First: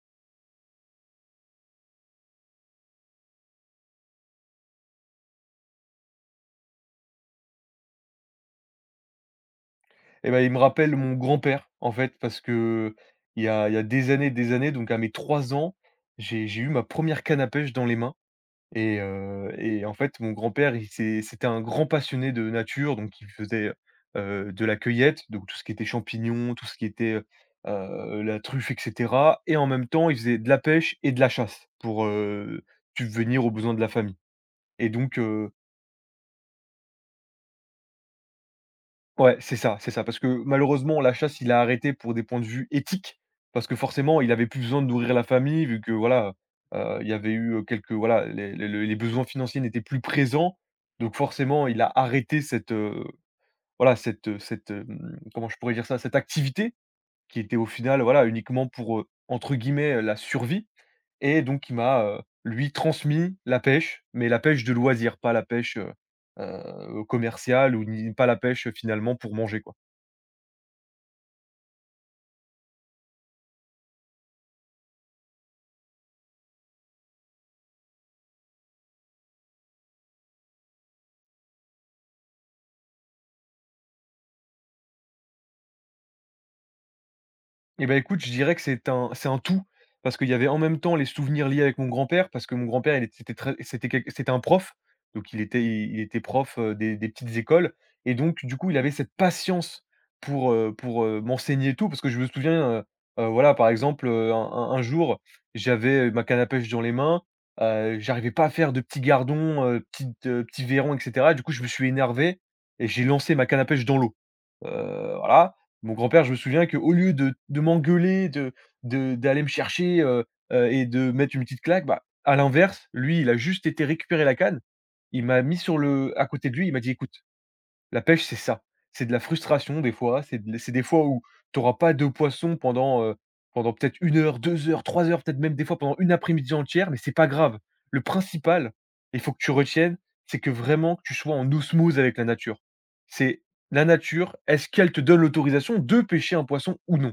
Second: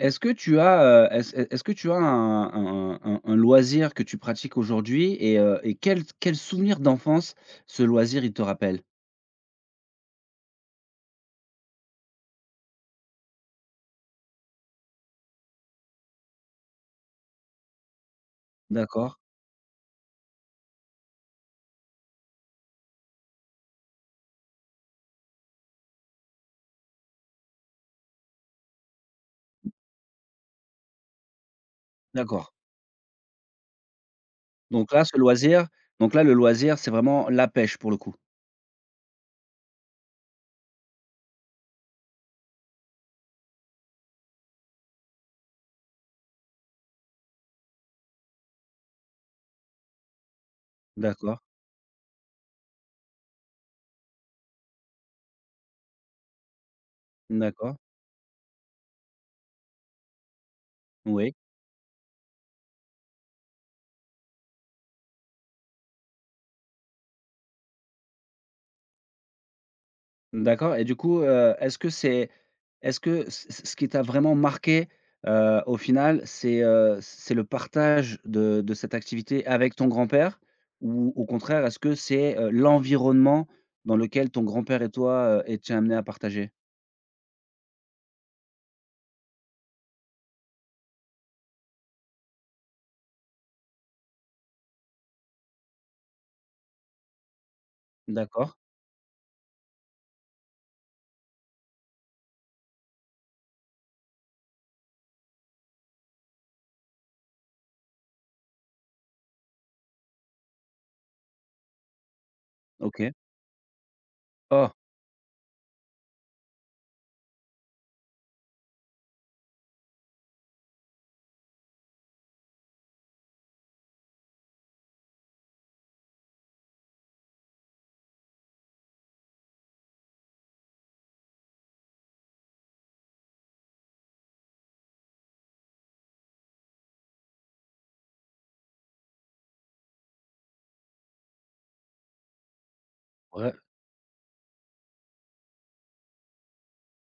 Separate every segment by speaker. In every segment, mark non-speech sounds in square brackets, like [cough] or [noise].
Speaker 1: Est-ce que tu as, est-ce que tu as un loisir que tu pratiques aujourd'hui et quel souvenir d'enfance ce loisir il te rappelle?
Speaker 2: Et ben il me rappelle mon grand-père, en fait, parce que il y a des années, donc à mes 3 ans, j'ai eu ma première canne à pêche dans les mains
Speaker 1: D'accord,
Speaker 2: et en fait, mon grand-père, il c'est c'était un grand passionné de nature, donc il faisait, de la cueillette, donc tout ce qui était champignons, tout ce qui était, la truffe et cetera, et en même temps, il faisait de la pêche et de la chasse pour,
Speaker 1: d'accord.
Speaker 2: subvenir aux besoins de la famille et
Speaker 1: Donc là, ce
Speaker 2: donc.
Speaker 1: loisir donc là, le loisir, c'est vraiment la pêche pour le coup?
Speaker 2: Ouais, c'est ça, c'est ça. Parce que malheureusement, la chasse, il a arrêté pour des points de vue éthiques, parce que forcément, il avait plus besoin de nourrir la famille, vu que voilà, il y avait eu, quelques voilà, les besoins financiers n'étaient plus présents. Donc
Speaker 1: D'accord,
Speaker 2: forcément, il a arrêté cette, voilà, cette, cette, hem, comment je pourrais dire ça? Cette activité qui était au
Speaker 1: d'accord,
Speaker 2: final, voilà, uniquement pour, entre guillemets, «la survie»,
Speaker 1: oui.
Speaker 2: et donc il m'a, lui transmis la pêche, mais la pêche de loisir, pas la pêche, commerciale ou ni pas la pêche, finalement, pour manger, quoi.
Speaker 1: D'accord et du coup, est-ce que c'est est-ce que c c ce qui t'a vraiment marqué, au final, c'est le partage de cette activité avec ton grand-père? Ou au contraire, est-ce que c'est, l'environnement dans lequel ton grand-père et toi, étiez amenés à partager?
Speaker 2: Et ben écoute, je dirais que c'est un tout, parce qu'il y avait en même temps les souvenirs liés avec mon grand-père, parce que mon grand-père, il était c'était très c'était quel c'était un prof, donc il était prof, des petites écoles, et donc
Speaker 1: D'accord,
Speaker 2: du coup, il avait cette patience pour m'enseigner tout, parce que je me souviens, heu voilà, par exemple, un jour, j'avais ma canne à pêche dans les mains, j'arrivais pas à faire de petits gardons, petits verrons, et cetera. Du coup, je me suis énervé et j'ai
Speaker 1: OK.
Speaker 2: lancé ma canne à pêche dans l'eau,
Speaker 1: Oh!
Speaker 2: voilà. Mon grand-père, je me souviens qu'au lieu de m'engueuler, de d'aller me chercher, et de mettre une petite claque, bah, à l'inverse, lui, il a juste été récupérer la canne. Il m'a mis sur le à côté de lui, il m'a dit: «Écoute». La pêche, c'est ça. C'est de la frustration des fois, c'est des fois où tu auras pas de poisson pendant, pendant peut-être 1 heure, 2 heures, 3 heures, peut-être même des fois pendant une après-midi entière, mais c'est pas grave. Le principal, il faut que tu retiennes, c'est que vraiment que tu sois en osmose avec la nature. C'est
Speaker 1: Ouais.
Speaker 2: la nature, est-ce qu'elle te donne l'autorisation de pêcher un poisson ou non?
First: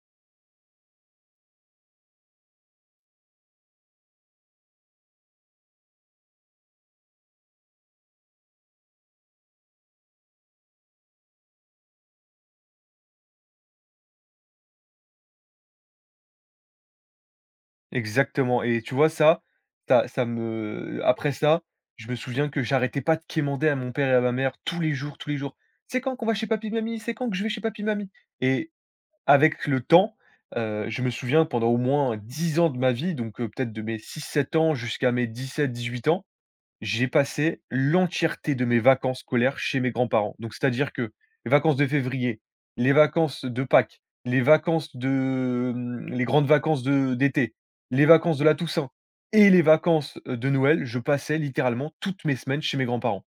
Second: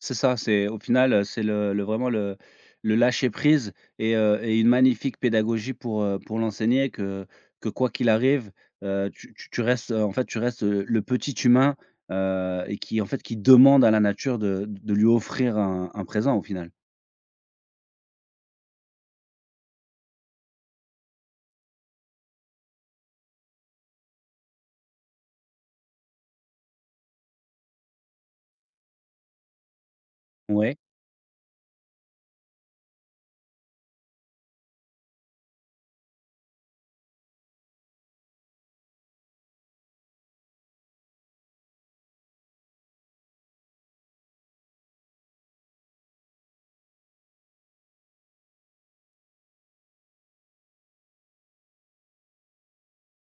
Speaker 1: C'est ça, c'est au final, c'est le vraiment le lâcher prise et une magnifique pédagogie pour l'enseigner que quoi qu'il arrive, tu restes, en fait, tu restes, le petit humain, et qui, en fait, qui demande à la nature de lui offrir un présent, au final.
Speaker 2: Exactement. Et tu vois ça, ça ça me après ça, je me souviens que j'arrêtais pas de quémander à mon père et à ma mère tous les jours: «C'est quand qu'on va chez papy mamie? C'est quand que je vais chez papy mamie?» Et avec le temps,
Speaker 1: Ouais.
Speaker 2: je me souviens pendant au moins 10 ans de ma vie, donc peut-être de mes 6 7 ans jusqu'à mes 17 18 ans, j'ai passé l'entièreté de mes vacances scolaires chez mes grands-parents. Donc, c'est-à-dire que les vacances de février, les vacances de Pâques, les grandes vacances de d'été, les vacances de la Toussaint et les vacances, de Noël, je passais littéralement toutes mes semaines chez mes grands-parents.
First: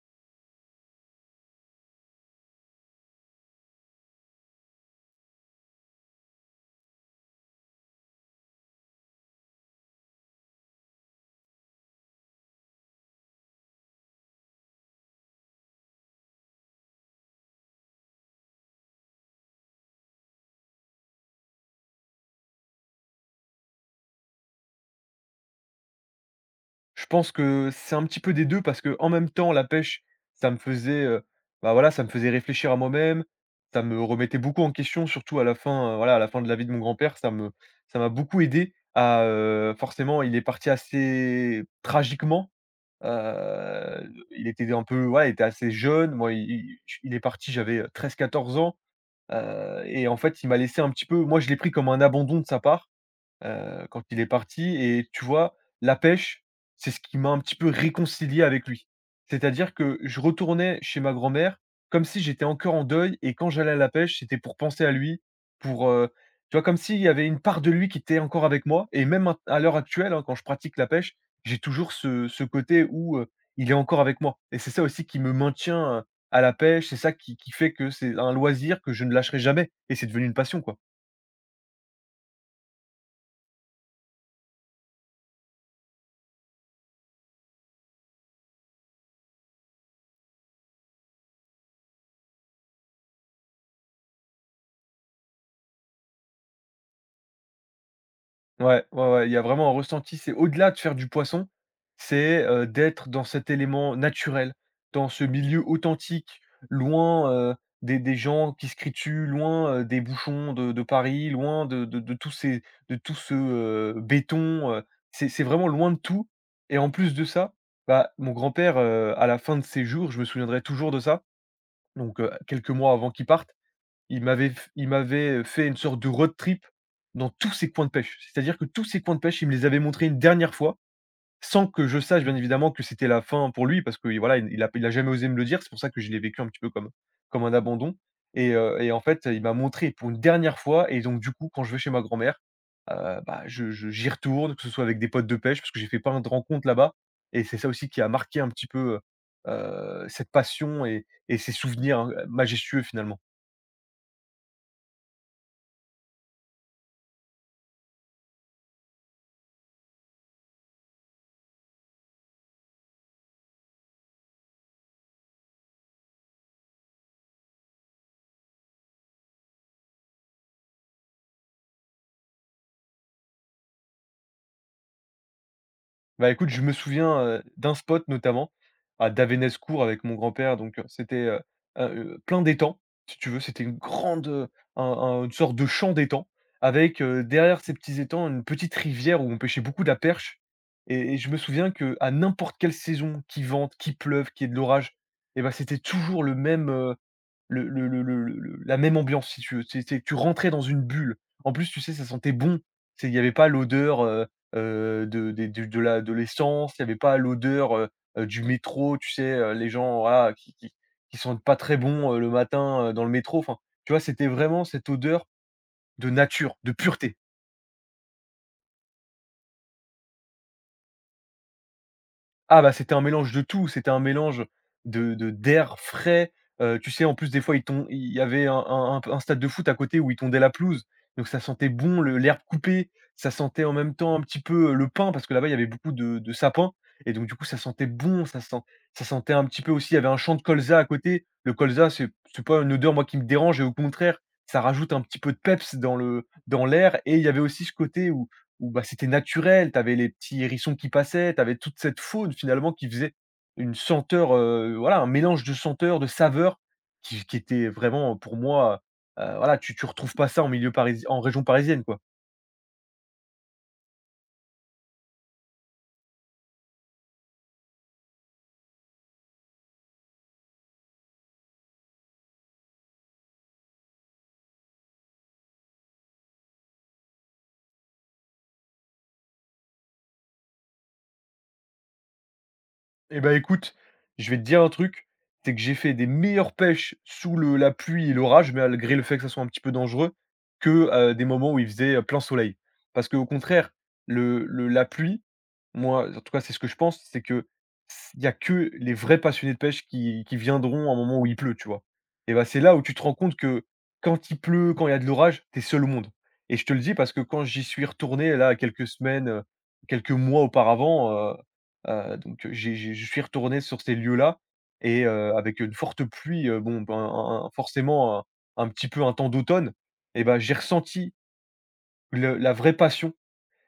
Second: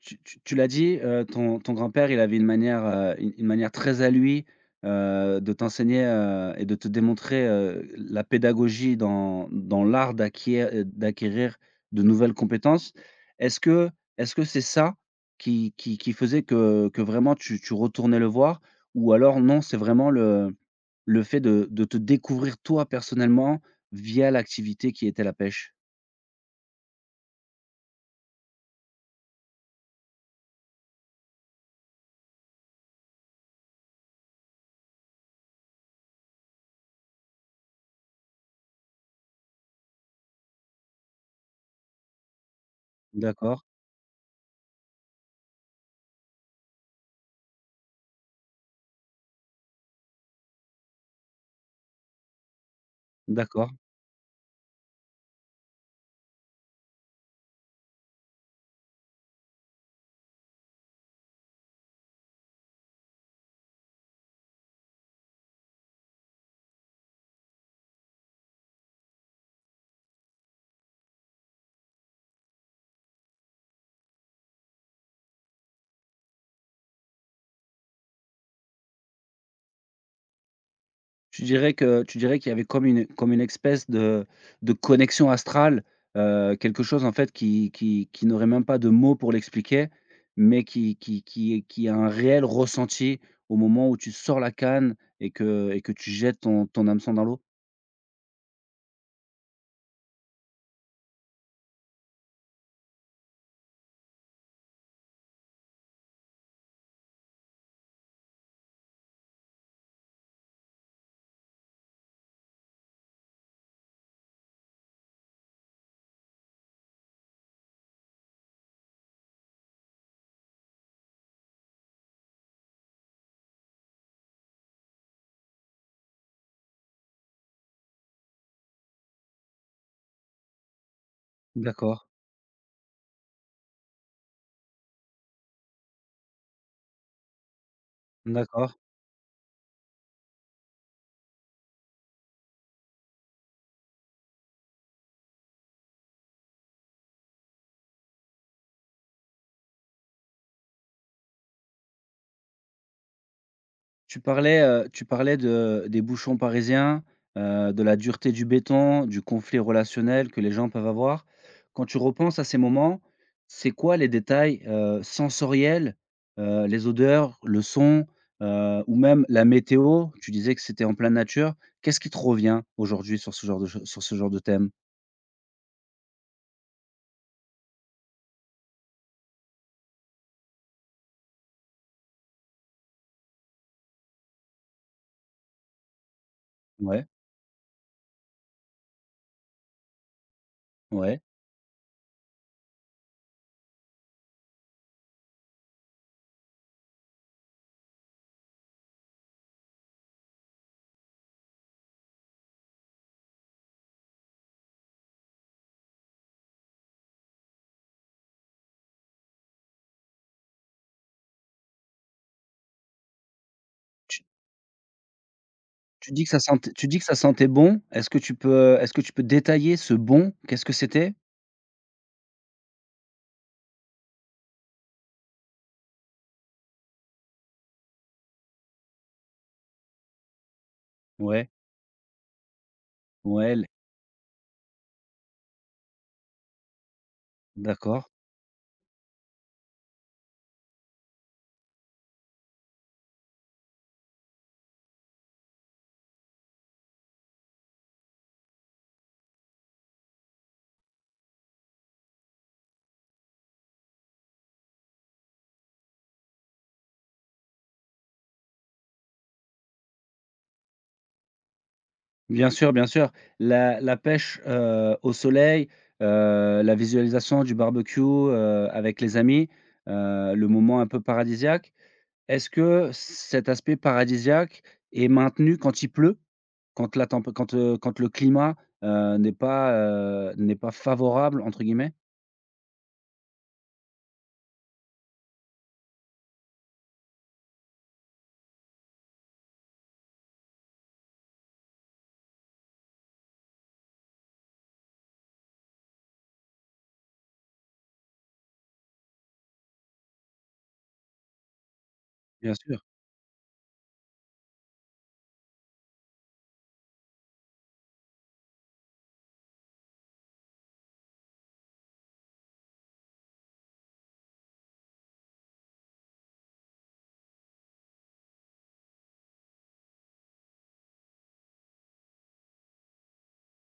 Speaker 1: Tu l'as dit, ton grand-père, il avait une manière, une manière très à lui, de t'enseigner, et de te démontrer, la pédagogie dans dans l'art d'acquérir de nouvelles compétences. Est-ce que est-ce que c'est ça qui faisait que vraiment tu retournais le voir? Ou alors non, c'est vraiment le fait de te découvrir toi personnellement via l'activité qui était la pêche?
Speaker 2: Je pense que c'est un petit peu des deux, parce que en même temps, la pêche, ça me faisait, heu, bah, voilà, ça me faisait réfléchir à moi-même, ça me remettait beaucoup en question, surtout à la fin, voilà, à la fin de la vie de mon grand-père, ça m'a beaucoup aidé à, forcément, il est parti assez tragiquement,
Speaker 1: D'accord,
Speaker 2: heu, il était un peu voilà, il était assez jeune, moi, il est parti, j'avais 13 14 ans, et en fait, il m'a laissé un petit peu. Moi, je l'ai pris comme un abandon de sa part
Speaker 1: d'accord.
Speaker 2: quand il est parti. Et tu vois, la pêche, c'est ce qui m'a un petit peu réconcilié avec lui. C'est-à-dire que je retournais chez ma grand-mère comme si j'étais encore en deuil, et quand j'allais à la pêche, c'était pour penser à lui, pour, heu, tu vois, comme s'il y avait une part de lui qui était encore avec moi. Et même maint à l'heure actuelle, hein, quand je pratique la pêche, j'ai toujours ce côté où, il est encore avec moi, et c'est ça aussi qui me maintient, à la pêche, c'est ça qui fait que c'est un loisir que je ne lâcherai jamais, et c'est devenu une passion, quoi.
Speaker 1: Tu dirais que tu dirais qu'il y avait comme une espèce de connexion astrale, quelque chose en fait qui n'aurait même pas de mots pour l'expliquer, mais qui a un réel ressenti au moment où tu sors la canne et que tu jettes ton hameçon dans l'eau?
Speaker 2: Ouais, ouais, ouais, il y a vraiment un ressenti, c'est au-delà de faire du poisson, c'est, d'être dans cet élément naturel, dans ce milieu authentique, loin, des gens qui se crient dessus, loin, des bouchons de Paris, loin de tous ces de tout ce, béton, c'est vraiment loin de tout. Et en plus de ça, bah, mon grand-père, à la fin de ses jours, je me souviendrai toujours de ça, donc quelques mois avant qu'il parte, il m'avait fait une sorte de road trip dans tous ses coins de pêche. C'est-à-dire que tous ses coins de pêche, il me les avait montrés une dernière fois, sans que je
Speaker 1: D'accord,
Speaker 2: sache bien évidemment que c'était la fin pour lui, parce que, voilà, il a jamais osé me le dire. C'est pour ça que je l'ai vécu un petit peu comme un abandon. et
Speaker 1: d'accord.
Speaker 2: heu et en fait, il m'a montré pour une dernière fois, et donc du coup, quand je vais chez ma grand-mère, bah, je j'y retourne, que ce soit avec des potes de pêche parce que j'ai fait plein de rencontres là-bas. Et c'est ça aussi qui a marqué un petit peu, cette passion et ces souvenirs, hein, majestueux finalement.
Speaker 1: Tu parlais de des bouchons parisiens, de la dureté du béton, du conflit relationnel que les gens peuvent avoir. Quand tu repenses à ces moments, c'est quoi les détails, sensoriels, les odeurs, le son, ou même la météo? Tu disais que c'était en pleine nature. Qu'est-ce qui te revient aujourd'hui sur ce genre de cho sur ce genre de thème?
Speaker 2: Bah, écoute, je me souviens, d'un spot notamment à Davénescourt avec mon grand-père. Donc c'était, plein d'étangs, si tu veux. C'était une grande, un une sorte de champ d'étangs avec,
Speaker 1: Ouais,
Speaker 2: derrière ces petits étangs, une petite rivière où on pêchait beaucoup de la perche. Et
Speaker 1: ouais.
Speaker 2: je me souviens que à n'importe quelle saison, qu'il vente, qu'il pleuve, qu'il y ait de l'orage, et ben c'était toujours le même, le la même ambiance, si tu veux, c'est tu rentrais dans une bulle. En plus, tu sais, ça sentait bon. C'est il y avait pas l'odeur, de des du de la de l'essence, il y avait pas l'odeur, du métro, tu sais, les gens, voilà, qui sentent pas très bon, le matin, dans le métro. Enfin, tu vois,
Speaker 1: Tu
Speaker 2: c'était vraiment cette odeur de
Speaker 1: tu dis que ça
Speaker 2: nature,
Speaker 1: sentait
Speaker 2: de
Speaker 1: tu dis que ça
Speaker 2: pureté.
Speaker 1: sentait bon. Est-ce que tu peux est-ce que tu peux détailler ce bon? Qu'est-ce que c'était?
Speaker 2: Ah bah, c'était un mélange de tout, c'était un mélange de d'air frais, tu sais, en plus, des fois, ils ton il y avait un stade de foot à côté où ils tondaient la pelouse, donc ça
Speaker 1: Ouais,
Speaker 2: sentait bon le l'herbe coupée, ça
Speaker 1: ouais,
Speaker 2: sentait
Speaker 1: l
Speaker 2: en même temps un petit peu, le pain, parce que là-bas, il y avait beaucoup de sapins, et donc du coup, ça sentait
Speaker 1: d'accord.
Speaker 2: bon, ça sentait un petit peu aussi. Il y avait un champ de colza à côté. Le colza, c'est pas une odeur, moi, qui me dérange, et au contraire, ça rajoute un petit peu de peps dans le dans l'air, et il y avait aussi ce côté où, bah, c'était naturel, tu avais les petits hérissons qui passaient, tu avais toute cette faune finalement qui faisait une senteur, voilà, un mélange de senteurs, de saveurs qui était vraiment pour moi, voilà, tu retrouves pas ça en milieu parisien, en région parisienne, quoi.
Speaker 1: Bien sûr, bien sûr. La la pêche, au soleil, la visualisation du barbecue, avec les amis, le moment un peu paradisiaque. Est-ce que cet aspect paradisiaque est maintenu quand il pleut? Quand la temp quand, quand le climat, n'est pas, n'est pas «favorable» entre guillemets?
Speaker 2: Eh ben écoute, je vais te dire un truc, c'est que j'ai fait des meilleures pêches sous le la pluie et l'orage, malgré le fait que ça soit un petit peu dangereux, que, des moments où il faisait, plein soleil. Parce qu'au contraire, le la pluie, moi, en tout cas, c'est ce que je pense, c'est que s il y a que les vrais passionnés de pêche qui viendront à un moment où il pleut, tu vois? Et ben
Speaker 1: Bien
Speaker 2: c'est là
Speaker 1: sûr,
Speaker 2: où tu te rends compte que quand il pleut, quand il y a de l'orage, t'es seul au monde. Et je te le dis parce que quand j'y suis retourné là quelques semaines, quelques mois auparavant. Donc j'ai je suis retourné sur ces lieux-là et avec une forte pluie, bon, ben, un forcément un petit peu un temps d'automne, et ben j'ai ressenti le la vraie passion.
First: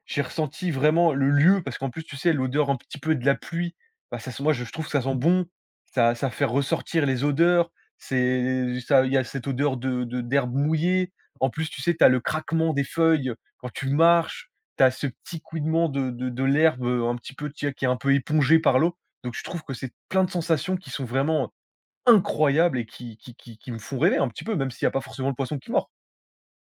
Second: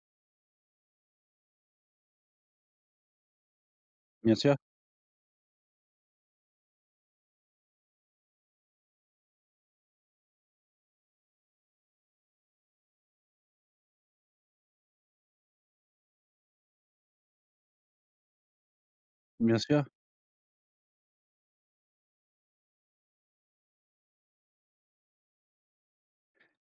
Speaker 2: J'ai ressenti vraiment le lieu parce qu'en plus, tu sais, l'odeur un petit peu de la pluie, bah, ça
Speaker 1: bien
Speaker 2: sent, moi,
Speaker 1: sûr,
Speaker 2: je trouve que ça sent bon, ça fait ressortir les odeurs, c'est ça, il y a cette odeur de d'herbe mouillée. En plus, tu sais, tu as le craquement des feuilles quand tu marches, tu as ce petit couinement de l'herbe, un petit peu, tu sais, qui est un peu épongée par l'eau. Donc je
Speaker 1: bien
Speaker 2: trouve que
Speaker 1: sûr.
Speaker 2: c'est plein de sensations qui sont vraiment incroyables et qui me font rêver un petit peu, même s'il n'y a pas forcément le poisson qui mord.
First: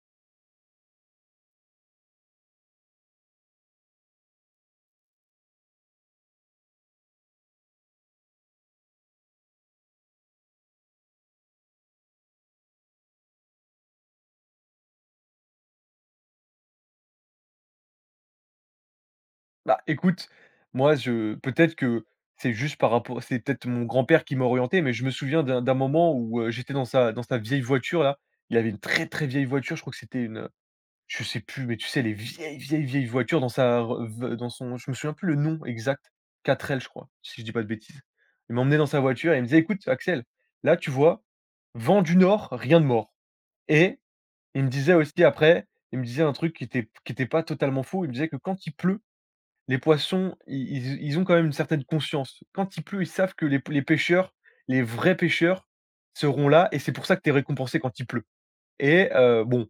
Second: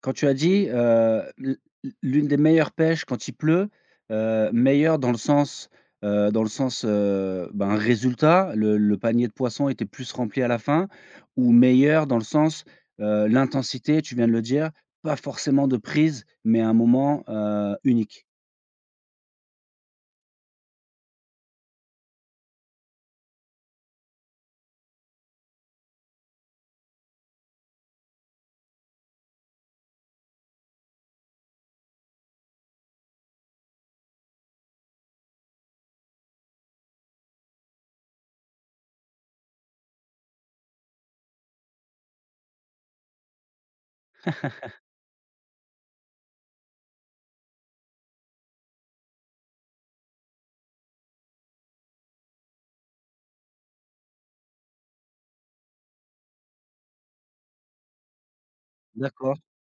Speaker 1: Quand tu as dit, l'une des meilleures pêches quand il pleut, meilleure dans le sens, ben, résultat, le panier de poissons était plus rempli à la fin ou meilleure dans le sens, l'intensité, tu viens de le dire, pas forcément de prise, mais un moment, unique?
Speaker 2: Bah, écoute, moi, je, peut-être que c'est juste par rapport, c'est peut-être mon grand-père qui m'a orienté, mais je me souviens d'un moment où, j'étais dans sa vieille voiture là. Il avait une très, très vieille voiture, je crois que c'était une, je sais plus, mais tu sais, les vieilles, vieilles, vieilles voitures, dans sa re v dans son, je me souviens plus le nom exact, quatre l je crois, si je dis pas de bêtises. Il m'emmenait dans sa voiture et il me disait: «Écoute Axel, là tu vois, vent du nord, rien de mort», et il me disait aussi après, il me disait un truc qui était, qui était pas totalement faux, il me disait que quand il pleut les poissons, i ils ils ont quand même une certaine conscience. Quand il pleut, ils savent que les pêcheurs, les vrais pêcheurs seront là et c'est pour ça que tu es récompensé quand il pleut. Et
Speaker 1: D'accord.
Speaker 2: bon,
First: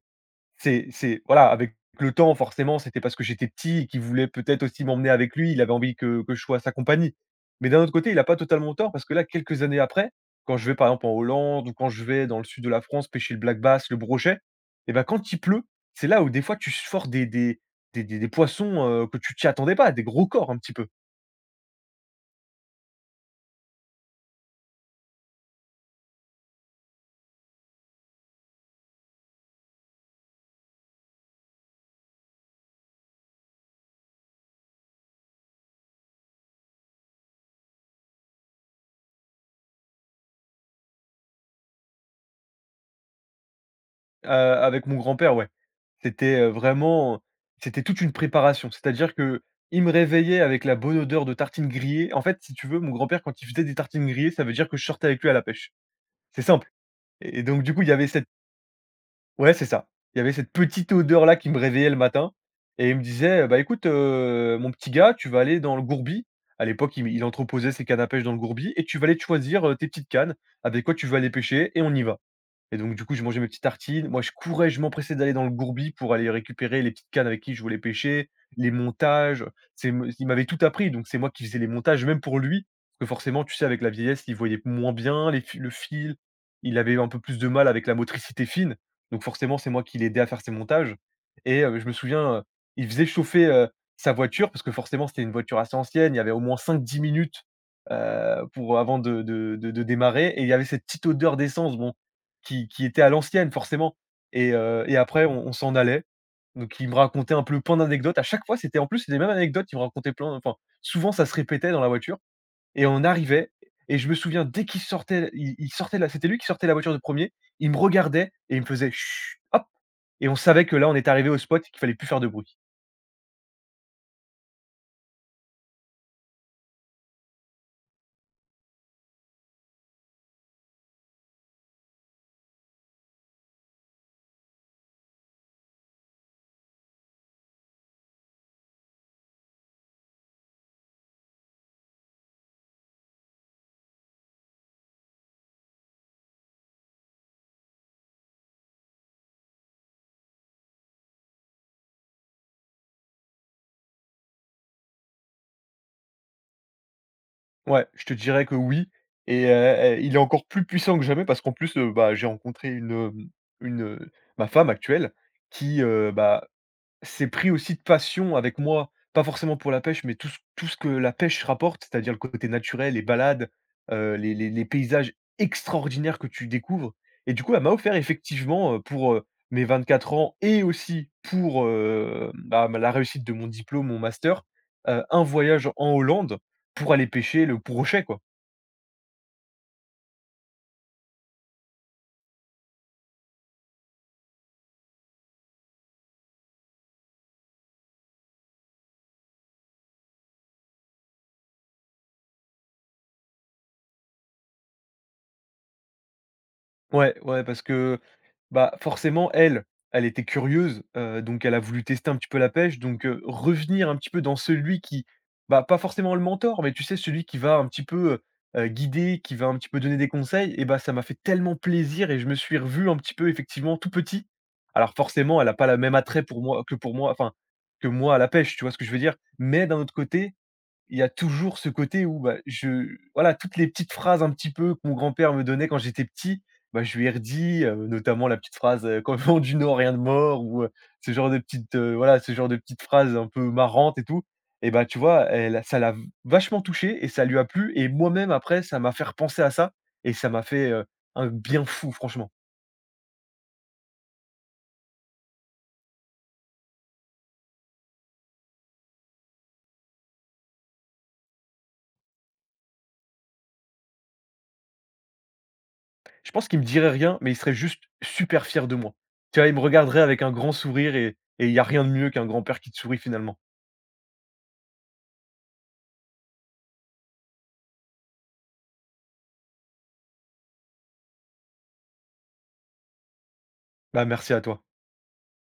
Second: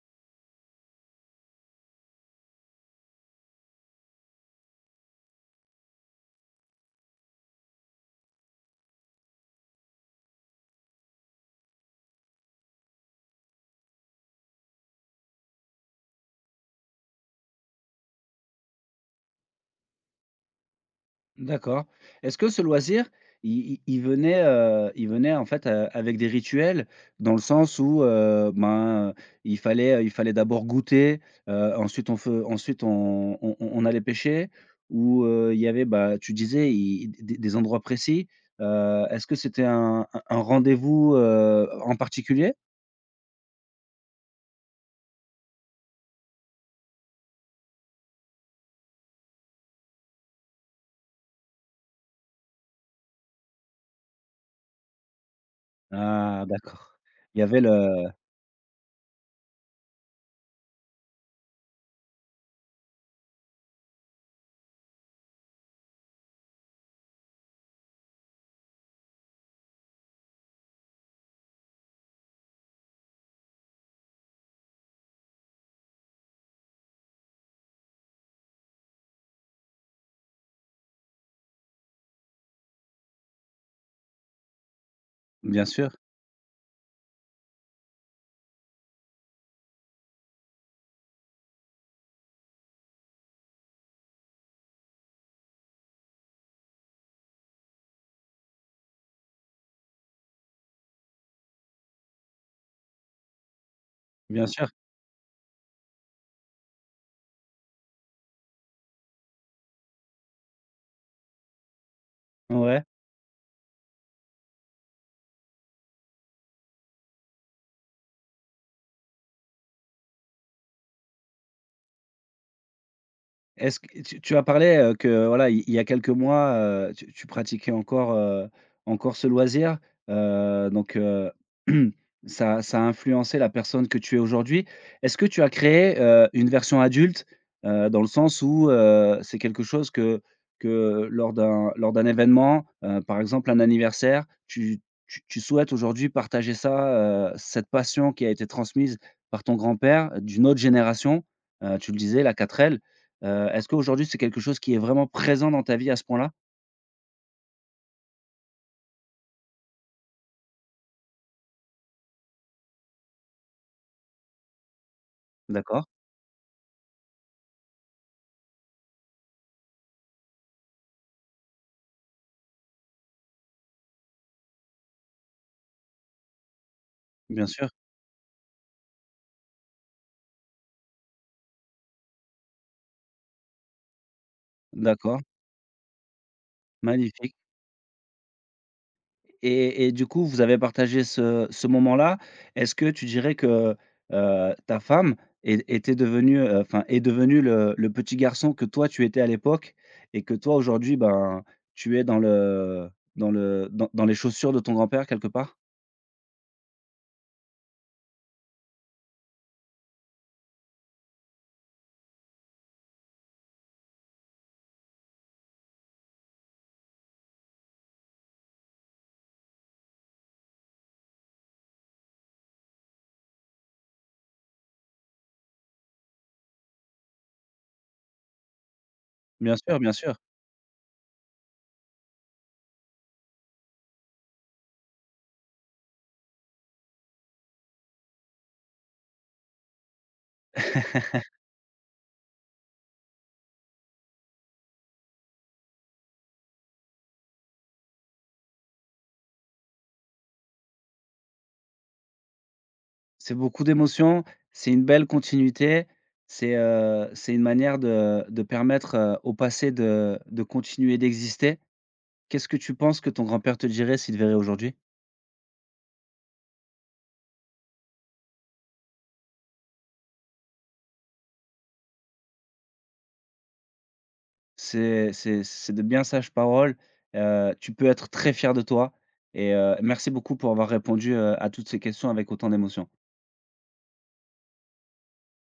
Speaker 2: c'est voilà, avec le temps forcément, c'était parce que j'étais petit et qu'il voulait peut-être aussi m'emmener avec lui, il avait envie que je sois sa compagnie. Mais d'un autre côté, il a pas totalement tort, parce que là, quelques années après, quand je vais par exemple en Hollande ou quand je vais dans le sud de la France pêcher le black bass, le brochet, et ben quand il pleut, c'est là où des fois tu sors des poissons, que tu t'y attendais pas, des gros corps un petit peu.
Speaker 1: D'accord. Est-ce que ce loisir, il venait en fait, avec des rituels? Dans le sens où, ben, il fallait d'abord goûter, ensuite on fe ensuite on allait pêcher? Ou, il y avait, bah, tu disais i des endroits précis, est-ce que c'était un rendez-vous, en particulier?
Speaker 2: Avec mon grand-père, ouais. C'était, vraiment c'était toute une préparation. C'est-à-dire qu'il me réveillait avec la bonne odeur de tartines grillées. En fait, si tu veux, mon grand-père, quand il faisait des tartines grillées, ça veut dire que je sortais avec lui à la pêche. C'est
Speaker 1: Ah
Speaker 2: simple,
Speaker 1: d'accord. Il
Speaker 2: et
Speaker 1: y
Speaker 2: et
Speaker 1: avait
Speaker 2: donc du coup, il y avait
Speaker 1: le
Speaker 2: cette, ouais, c'est ça. Il y avait cette petite odeur-là qui me réveillait le matin et il me disait: «Bah, écoute, mon petit gars, tu vas aller dans le gourbi». À l'époque, il entreposait ses cannes à pêche dans le gourbi et tu vas aller te choisir, tes petites cannes, avec quoi tu veux aller pêcher et on y va. Et donc du coup, je mangeais mes petites tartines. Moi, je courais, je m'empressais d'aller dans le gourbi pour aller récupérer les petites cannes avec qui je voulais pêcher, les montages. C'est me Il m'avait tout appris, donc c'est moi qui faisais les montages, même pour lui. Parce que forcément, tu sais, avec la vieillesse, il voyait moins bien les fi
Speaker 1: bien
Speaker 2: le
Speaker 1: sûr,
Speaker 2: fil. Il avait un peu plus de mal avec la motricité fine. Donc forcément, c'est moi qui l'aidais à faire ses montages. Et je me souviens, il faisait chauffer, sa voiture parce que forcément, c'était une voiture assez ancienne. Il y avait au moins 5 à 10 minutes, pour, avant de démarrer, et il y avait cette petite odeur d'essence. Bon, qui était à l'ancienne forcément.
Speaker 1: bien
Speaker 2: Et
Speaker 1: sûr.
Speaker 2: et après on s'en allait. Donc il me racontait un peu plein d'anecdotes. À chaque fois, c'était en plus les mêmes anecdotes, il me racontait plein, enfin, souvent ça se répétait dans la voiture
Speaker 1: Ouais.
Speaker 2: et on arrivait, et je me souviens dès qu'il sortait, il sortait la, c'était lui qui sortait la voiture de premier, il me regardait et il me faisait: «Chut, hop!», et on savait que là, on était arrivé au spot et qu'il fallait plus faire de bruit.
Speaker 1: Est-ce que tu tu as parlé, que voilà, il y a quelques mois, tu pratiquais encore, encore ce loisir, heu, donc heu, [clears throat] ça ça a influencé la personne que tu es aujourd'hui. Est-ce que tu as créé, une version adulte, dans le sens où, c'est quelque chose que lors d'un événement, par exemple un anniversaire, tu souhaites aujourd'hui partager ça, cette passion qui a été transmise par ton grand-père d'une autre génération, tu le disais la quatre l est-ce qu'aujourd'hui, c'est quelque chose qui est vraiment présent dans ta vie à ce point-là?
Speaker 2: Ouais, je te dirais que oui, et il est encore plus puissant que jamais parce qu'en plus, bah, j'ai rencontré une, une, ma femme actuelle qui,
Speaker 1: D'accord,
Speaker 2: bah, c'est pris aussi de passion avec moi, pas forcément pour la pêche, mais tout ce que la pêche rapporte, c'est-à-dire le côté naturel, les balades, les les paysages extraordinaires que tu découvres, et du
Speaker 1: bien
Speaker 2: coup, elle
Speaker 1: sûr,
Speaker 2: m'a offert effectivement, pour, mes 4 ans et aussi pour, bah, ma la réussite de mon diplôme, mon master,
Speaker 1: d'accord,
Speaker 2: un voyage en Hollande pour aller
Speaker 1: magnifique
Speaker 2: pêcher le Brochet, quoi.
Speaker 1: et du coup, vous avez partagé ce ce moment-là. Est-ce que tu dirais que, ta femme est était devenue, enfin, est devenue le petit garçon que toi, tu étais à l'époque et que toi, aujourd'hui, ben, tu es dans le dans le dans dans les chaussures de ton grand-père quelque part?
Speaker 2: Ouais, ouais, parce que, bah, forcément, elle, elle était curieuse, donc elle a voulu tester un petit peu la pêche, donc revenir un petit peu dans celui qui, bah, pas forcément le mentor, mais tu sais, celui qui va un petit peu, guider, qui va un petit peu donner des conseils, et bah, ça m'a fait tellement plaisir et je me suis revu un petit peu, effectivement, tout petit. Alors forcément, elle a pas la même attrait pour moi que pour moi, enfin, que moi à la pêche, tu vois ce que je veux dire?
Speaker 1: Bien
Speaker 2: Mais d'un
Speaker 1: sûr, bien
Speaker 2: autre côté, il y a toujours ce côté où, bah, je, voilà, toutes les petites phrases un petit peu que mon grand-père me donnait quand j'étais petit, bah, je lui ai redit, notamment la petite phrase, «Quand on du nord, rien de mort», ou, ce
Speaker 1: sûr.
Speaker 2: genre de petites, voilà, ce genre de petites phrases un peu marrantes et tout, et bah, tu vois, elle, ça l'a vachement touché et ça lui a plu, et moi-même après ça m'a fait repenser à ça, et ça m'a fait, un bien fou franchement.
Speaker 1: C'est beaucoup d'émotions, c'est une belle continuité, c'est une manière de permettre, au passé de continuer d'exister. Qu'est-ce que tu penses que ton grand-père te dirait s'il te verrait aujourd'hui?
Speaker 2: Je pense qu'il me dirait rien, mais il serait juste super fier de moi. Tu vois, il me regarderait avec un grand sourire, et il y a rien de mieux qu'un grand-père qui te sourit finalement.
Speaker 1: C'est de bien sages paroles, tu peux être très fier de toi et merci beaucoup pour avoir répondu, à toutes ces questions avec autant d'émotion.
Speaker 2: Bah, merci à toi.